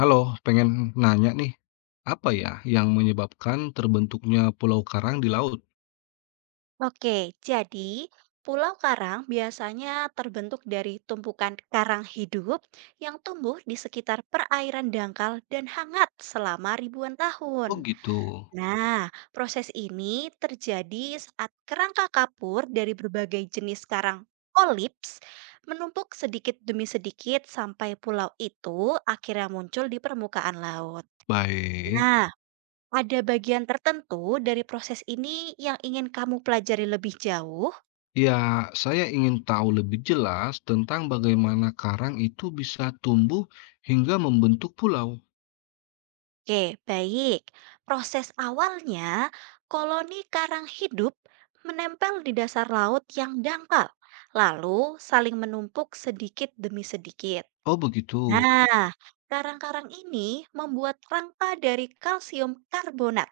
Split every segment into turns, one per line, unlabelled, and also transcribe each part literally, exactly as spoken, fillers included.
Halo, pengen nanya nih, apa ya yang menyebabkan terbentuknya pulau karang di laut?
Oke, jadi pulau karang biasanya terbentuk dari tumpukan karang hidup yang tumbuh di sekitar perairan dangkal dan hangat selama ribuan
Oh
tahun.
gitu.
Nah, proses ini terjadi saat kerangka kapur dari berbagai jenis karang kolips menumpuk sedikit demi sedikit sampai pulau itu akhirnya muncul di permukaan laut.
Baik.
Nah, ada bagian tertentu dari proses ini yang ingin kamu pelajari lebih jauh?
Ya, saya ingin tahu lebih jelas tentang bagaimana karang itu bisa tumbuh hingga membentuk pulau.
Oke, baik. Proses awalnya, koloni karang hidup menempel di dasar laut yang dangkal, lalu saling menumpuk sedikit demi sedikit.
Oh begitu.
Nah, karang-karang ini membuat rangka dari kalsium karbonat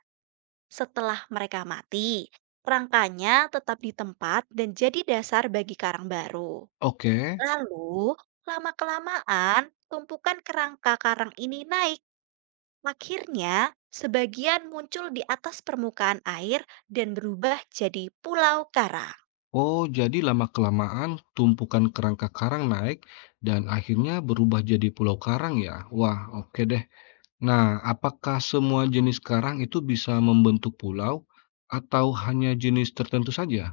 setelah mereka mati. Rangkanya tetap di tempat dan jadi dasar bagi karang baru.
Oke.
Lalu, lama-kelamaan, tumpukan kerangka karang ini naik. Akhirnya, sebagian muncul di atas permukaan air dan berubah jadi pulau karang.
Oh, jadi lama-kelamaan tumpukan kerangka karang naik dan akhirnya berubah jadi pulau karang ya? Wah, oke deh. Nah, apakah semua jenis karang itu bisa membentuk pulau atau hanya jenis tertentu saja?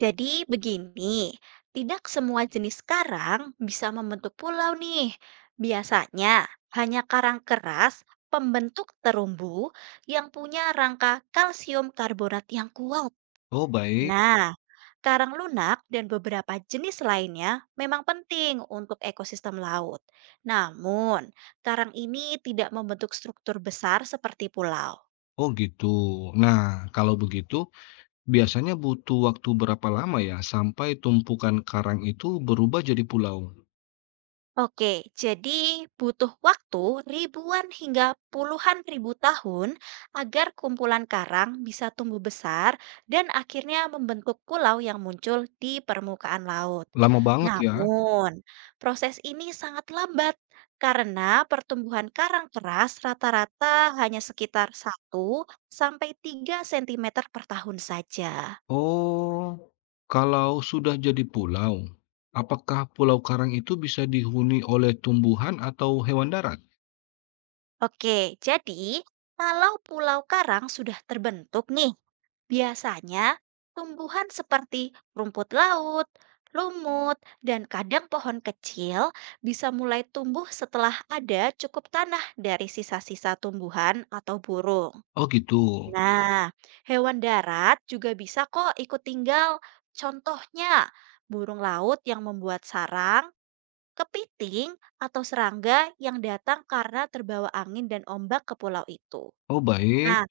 Jadi begini, tidak semua jenis karang bisa membentuk pulau nih. Biasanya hanya karang keras, pembentuk terumbu yang punya rangka kalsium karbonat yang kuat.
Oh, baik.
Nah, karang lunak dan beberapa jenis lainnya memang penting untuk ekosistem laut. Namun, karang ini tidak membentuk struktur besar seperti pulau.
Oh, gitu. Nah, kalau begitu, biasanya butuh waktu berapa lama ya sampai tumpukan karang itu berubah jadi pulau?
Oke, jadi butuh waktu ribuan hingga puluhan ribu tahun agar kumpulan karang bisa tumbuh besar dan akhirnya membentuk pulau yang muncul di permukaan laut.
Lama banget ya.
Namun, proses ini sangat lambat karena pertumbuhan karang keras rata-rata hanya sekitar satu sampai tiga sentimeter per tahun saja.
Oh, kalau sudah jadi pulau, apakah pulau karang itu bisa dihuni oleh tumbuhan atau hewan darat?
Oke, jadi kalau pulau karang sudah terbentuk nih, biasanya tumbuhan seperti rumput laut, lumut, dan kadang pohon kecil bisa mulai tumbuh setelah ada cukup tanah dari sisa-sisa tumbuhan atau burung.
Oh, gitu.
Nah, hewan darat juga bisa kok ikut tinggal. Contohnya, burung laut yang membuat sarang, kepiting, atau serangga yang datang karena terbawa angin dan ombak ke pulau itu.
Oh, baik.
Nah,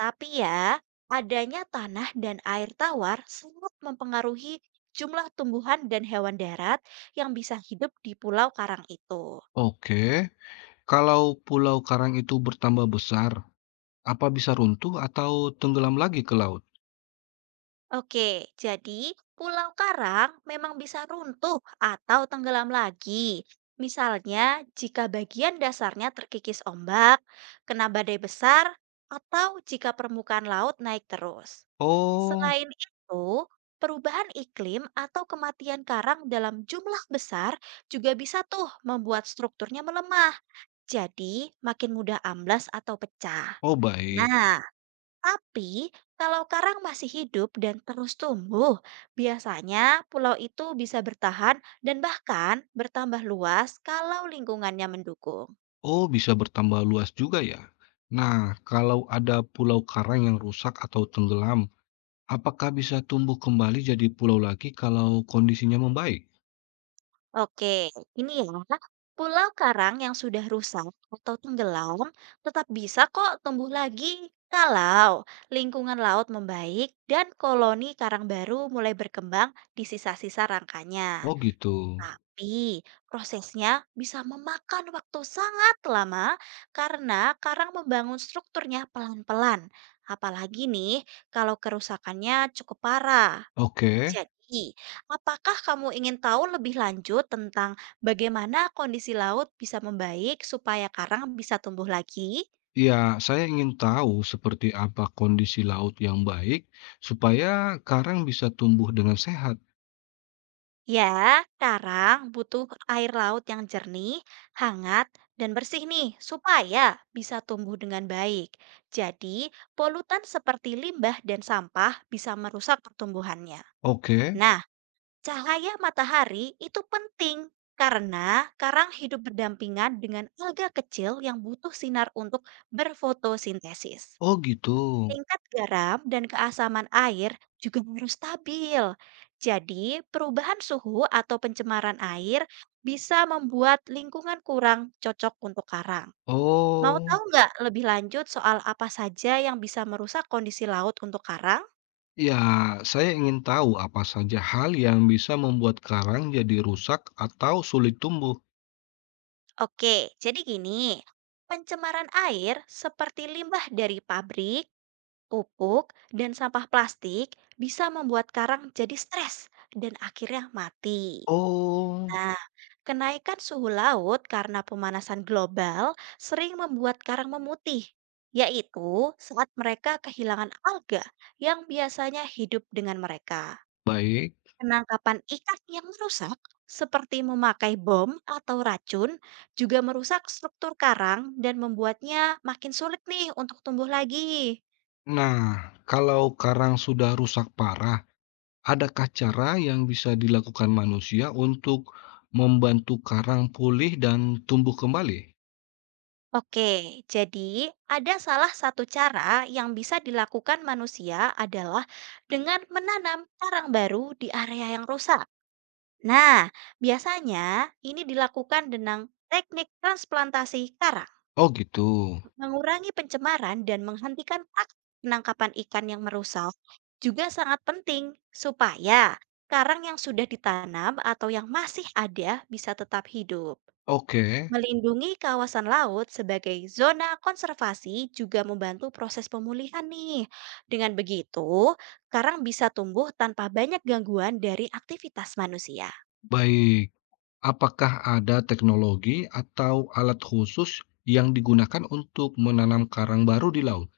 tapi ya, adanya tanah dan air tawar sangat mempengaruhi jumlah tumbuhan dan hewan darat yang bisa hidup di pulau karang itu.
Oke. Kalau Pulau Karang itu bertambah besar, apa bisa runtuh atau tenggelam lagi ke laut?
Oke, jadi pulau karang memang bisa runtuh atau tenggelam lagi. Misalnya, jika bagian dasarnya terkikis ombak, kena badai besar, atau jika permukaan laut naik terus.
Oh,
Selain itu, perubahan iklim atau kematian karang dalam jumlah besar juga bisa tuh membuat strukturnya melemah, jadi makin mudah amblas atau pecah.
oh baik.
Nah, tapi, kalau karang masih hidup dan terus tumbuh, biasanya pulau itu bisa bertahan dan bahkan bertambah luas kalau lingkungannya mendukung.
Oh, bisa bertambah luas juga ya. Nah, kalau ada pulau karang yang rusak atau tenggelam, apakah bisa tumbuh kembali jadi pulau lagi kalau kondisinya membaik?
Oke, ini ya. Pulau karang yang sudah rusak atau tenggelam tetap bisa kok tumbuh lagi kalau lingkungan laut membaik dan koloni karang baru mulai berkembang di sisa-sisa
Oh,
rangkanya.
gitu.
Tapi prosesnya bisa memakan waktu sangat lama karena karang membangun strukturnya pelan-pelan. Apalagi nih kalau kerusakannya cukup parah.
Oke.
Jadi, apakah kamu ingin tahu lebih lanjut tentang bagaimana kondisi laut bisa membaik supaya karang bisa tumbuh lagi?
Ya, saya ingin tahu seperti apa kondisi laut yang baik supaya karang bisa tumbuh dengan sehat.
Ya, karang butuh air laut yang jernih, hangat, dan bersih nih supaya bisa tumbuh dengan baik. Jadi, polutan seperti limbah dan sampah bisa merusak pertumbuhannya.
Oke.
Nah, cahaya matahari itu penting karena karang hidup berdampingan dengan alga kecil yang butuh sinar untuk berfotosintesis.
Oh, gitu.
Tingkat garam dan keasaman air juga harus stabil. Jadi, perubahan suhu atau pencemaran air bisa membuat lingkungan kurang cocok untuk karang. Mau
Oh,
tahu nggak lebih lanjut soal apa saja yang bisa merusak kondisi laut untuk karang?
ya, saya ingin tahu apa saja hal yang bisa membuat karang jadi rusak atau sulit tumbuh.
Oke, jadi gini, pencemaran air seperti limbah dari pabrik, pupuk, dan sampah plastik bisa membuat karang jadi stres dan akhirnya mati.
Oh,
Nah, kenaikan suhu laut karena pemanasan global sering membuat karang memutih, yaitu saat mereka kehilangan alga yang biasanya hidup dengan mereka.
baik.
Penangkapan ikan yang merusak, seperti memakai bom atau racun, juga merusak struktur karang dan membuatnya makin sulit nih untuk tumbuh lagi.
Nah, kalau karang sudah rusak parah, adakah cara yang bisa dilakukan manusia untuk membantu karang pulih dan tumbuh kembali?
Oke, jadi ada salah satu cara yang bisa dilakukan manusia adalah dengan menanam karang baru di area yang rusak. Nah, biasanya ini dilakukan dengan teknik transplantasi karang.
Oh, gitu.
Mengurangi pencemaran dan menghentikan praktik penangkapan ikan yang merusak juga sangat penting supaya karang yang sudah ditanam atau yang masih ada bisa tetap hidup.
Oke,
Melindungi kawasan laut sebagai zona konservasi juga membantu proses pemulihan nih. Dengan begitu, karang bisa tumbuh tanpa banyak gangguan dari aktivitas manusia.
baik. Apakah ada teknologi atau alat khusus yang digunakan untuk menanam karang baru di laut?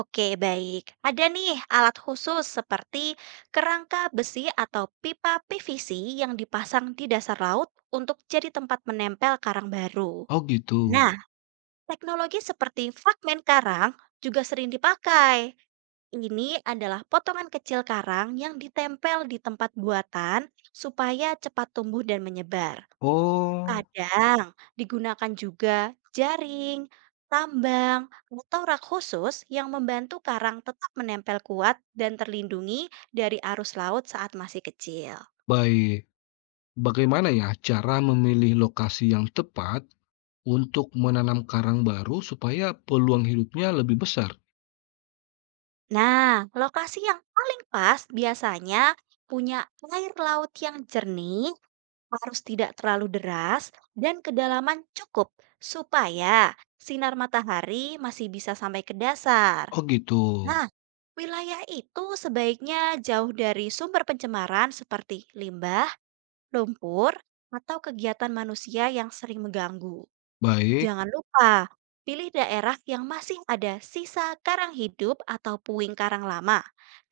Oke, baik. Ada nih alat khusus seperti kerangka besi atau pipa P V C yang dipasang di dasar laut untuk jadi tempat menempel karang baru.
Oh gitu.
Nah, teknologi seperti fragmen karang juga sering dipakai. Ini adalah potongan kecil karang yang ditempel di tempat buatan supaya cepat tumbuh dan menyebar.
Oh,
Kadang digunakan juga jaring, tambang, atau rak khusus yang membantu karang tetap menempel kuat dan terlindungi dari arus laut saat masih kecil.
baik. Bagaimana ya cara memilih lokasi yang tepat untuk menanam karang baru supaya peluang hidupnya lebih besar?
Nah, lokasi yang paling pas biasanya punya air laut yang jernih, harus tidak terlalu deras, dan kedalaman cukup supaya sinar matahari masih bisa sampai ke dasar.
Oh gitu.
Nah, wilayah itu sebaiknya jauh dari sumber pencemaran seperti limbah, lumpur, atau kegiatan manusia yang sering mengganggu.
Baik.
Jangan lupa, pilih daerah yang masih ada sisa karang hidup atau puing karang lama,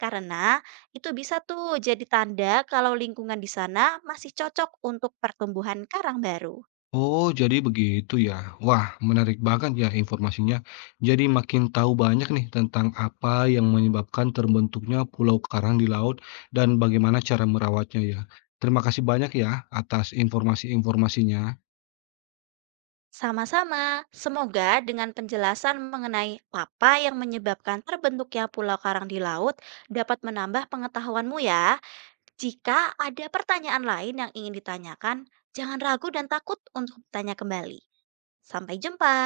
karena itu bisa tuh jadi tanda kalau lingkungan di sana masih cocok untuk pertumbuhan karang baru.
Oh, jadi begitu ya. Wah, menarik banget ya informasinya. Jadi makin tahu banyak nih tentang apa yang menyebabkan terbentuknya pulau karang di laut dan bagaimana cara merawatnya ya. Terima kasih banyak ya atas informasi-informasinya.
Sama-sama, semoga dengan penjelasan mengenai apa yang menyebabkan terbentuknya pulau karang di laut dapat menambah pengetahuanmu ya. Jika ada pertanyaan lain yang ingin ditanyakan, jangan ragu dan takut untuk bertanya kembali. Sampai jumpa.